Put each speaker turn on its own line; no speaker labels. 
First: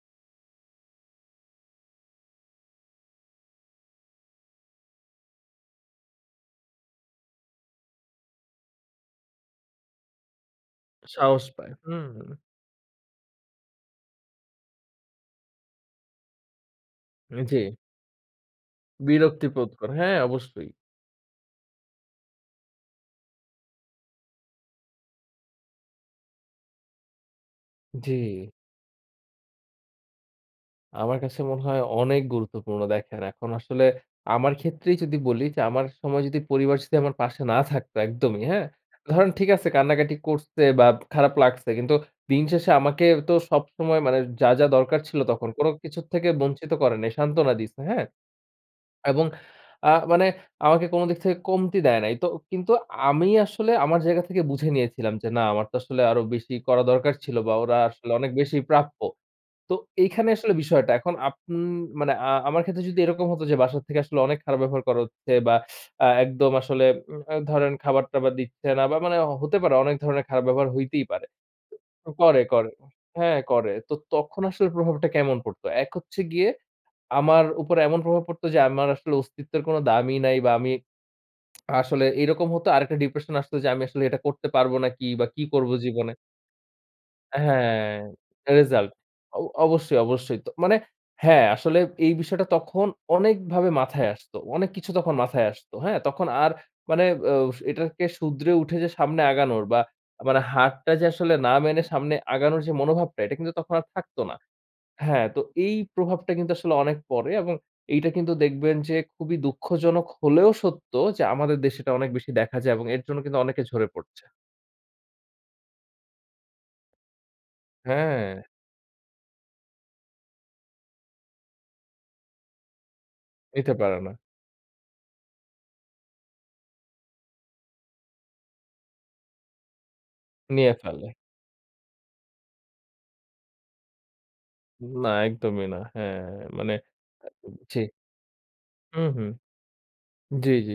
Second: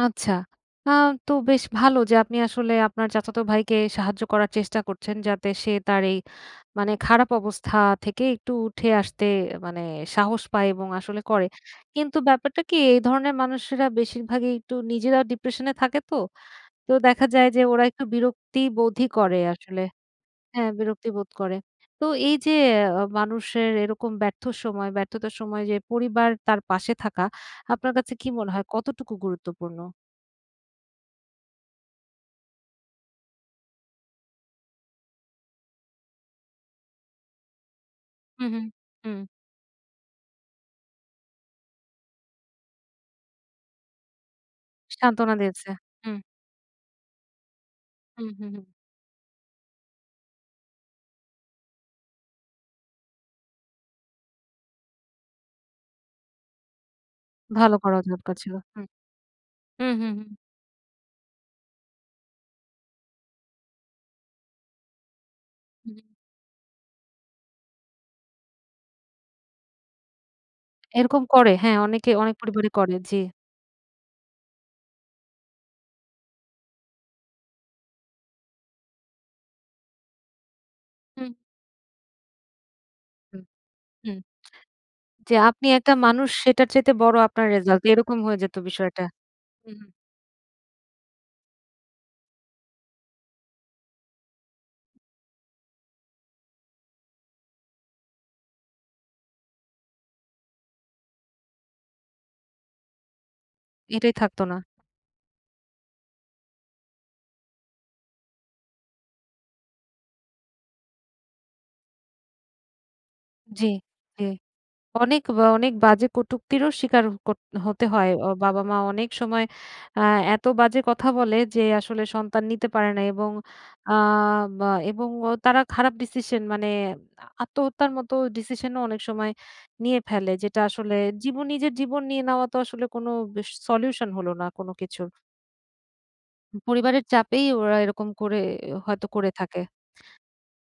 আচ্ছা। আ তো বেশ ভালো যে আপনি আসলে আপনার চাচাত ভাইকে সাহায্য করার চেষ্টা করছেন যাতে সে তার এই মানে খারাপ অবস্থা থেকে একটু উঠে আসতে মানে সাহস পায় এবং আসলে
সাহস
করে।
পায়, হু।
কিন্তু ব্যাপারটা কি এই ধরনের মানুষেরা বেশিরভাগই একটু নিজেরাও ডিপ্রেশন এ থাকে তো। তো দেখা
উ
যায় যে
জি।
ওরা একটু বিরক্তিবোধই করে
বিরক্তিবোধ
আসলে।
করে, হ্যাঁ
হ্যাঁ
অবশ্যই।
বিরক্তি বোধ করে। তো এই যে আ মানুষের এরকম ব্যর্থ সময় ব্যর্থতার সময় যে পরিবার তার পাশে থাকা আপনার কাছে কি
জি।
মনে হয় কতটুকু গুরুত্বপূর্ণ?
আমার কাছে মনে হয় অনেক গুরুত্বপূর্ণ। দেখেন। এখন আসলে আমার ক্ষেত্রেই যদি বলি যে আমার সময় যদি পরিবার স যদি আমার পাশে না থাকতো একদমই
হু, হু,
হ্যাঁ।
হু।
ধরেন ঠিক আছে কান্নাকাটি করছে বা খারাপ লাগছে কিন্তু দিন শেষে আমাকে তো সবসময় মানে যা, যা দরকার ছিল
সান্ত্বনা
তখন
দিয়েছে।
কোনো কিছুর
হুম।
থেকে বঞ্চিত করে নাই সান্ত্বনা দিছে। হ্যাঁ?
হুম, হুম, হুম।
এবং আ মানে আমাকে কোনো দিক থেকে কমতি দেয় নাই। তো কিন্তু আমি আসলে আমার জায়গা থেকে বুঝে নিয়েছিলাম যে না আমার তো আসলে আরো বেশি করা দরকার ছিল বা
ভালো
ওরা
করার
আসলে অনেক
দরকার ছিল।
বেশি
হুম।
প্রাপ্য। তো
হু, হু, হু।
এইখানে আসলে বিষয়টা। এখন আপ মানে আ আমার ক্ষেত্রে যদি এরকম হতো যে বাসা থেকে আসলে অনেক খারাপ ব্যবহার করা হচ্ছে বা
হুম।
আ একদম আসলে উ আ ধরেন খাবার-টাবার দিচ্ছে না। বা মানে হতে পারে অনেক ধরনের খারাপ ব্যবহার হইতেই
এরকম
পারে
করে হ্যাঁ অনেকে অনেক
করে,
পরিবারে
করে।
করে, জি।
হ্যাঁ করে। তো তখন আসলে প্রভাবটা কেমন পড়ত। এক হচ্ছে গিয়ে আমার উপর এমন প্রভাব পড়ত যে আমার আসলে অস্তিত্বের কোনো দামি নাই বা আমি
হুম।
আসলে এরকম হত। আরেকটা ডিপ্রেশন
হুম,
আসত যে আমি আসলে
হুম।
এটা করতে পারব নাকি বা
যে
কি
আপনি
করব
একটা
জীবনে।
মানুষ সেটার চাইতে বড় আপনার রেসাল্ট।
হ্যাঁ
এরকম হয়ে যেত
রেসাল্ট।
বিষয়টা।
অ
হুম।
অবশ্যই, অবশ্যই। তো মানে হ্যাঁ আসলে এই বিষয়টা তখন অনেকভাবে মাথায় আসত। অনেক কিছু তখন মাথায় আসত। হ্যাঁ তখন আর আ মানে এটাকে শুদরে উঠে যে সামনে আগানোর বা মানে হারটা যে আসলে না মেনে সামনে আগানোর যে মনোভাবটা, এটা কিন্তু তখন আর
এটাই
থাকত না।
থাকত না।
হ্যাঁ তো এই প্রভাবটা কিন্তু আসলে অনেক পড়ে এবং এইটা কিন্তু দেখবেন যে খুবই দুঃখজনক হলেও সত্য যে আমাদের দেশে এটা অনেক বেশি দেখা যায় এবং এর জন্য কিন্তু অনেকে
জি,
ঝরে পড়ছে।
জি। অনেক, অনেক বাজে কটুক্তিরও স্বীকার করত হতে হয়। অ
হ্যাঁ।
বাবা-মা অনেক সময় আ এত বাজে কথা বলে যে আসলে সন্তান নিতে পারে না এবং
নিতে
আ
পারে না।
বা এবং তারা খারাপ ডিসিশন মানে আত্মহত্যার মত ডিসিশন ও অনেক সময় নিয়ে ফেলে। যেটা
নিয়ে
আসলে
ফেলে।
জীবন নিজের জীবন নিয়ে নেওয়া তো আসলে কোনো সলিউশন হল না কোনো কিছুর
না একদমই না। হ্যাঁ মানে
পরিবারের চাপেই
আ
ওরা
জি।
এরকম করে
হু,
হয়তো
হু।
করে থাকে।
জি, জি।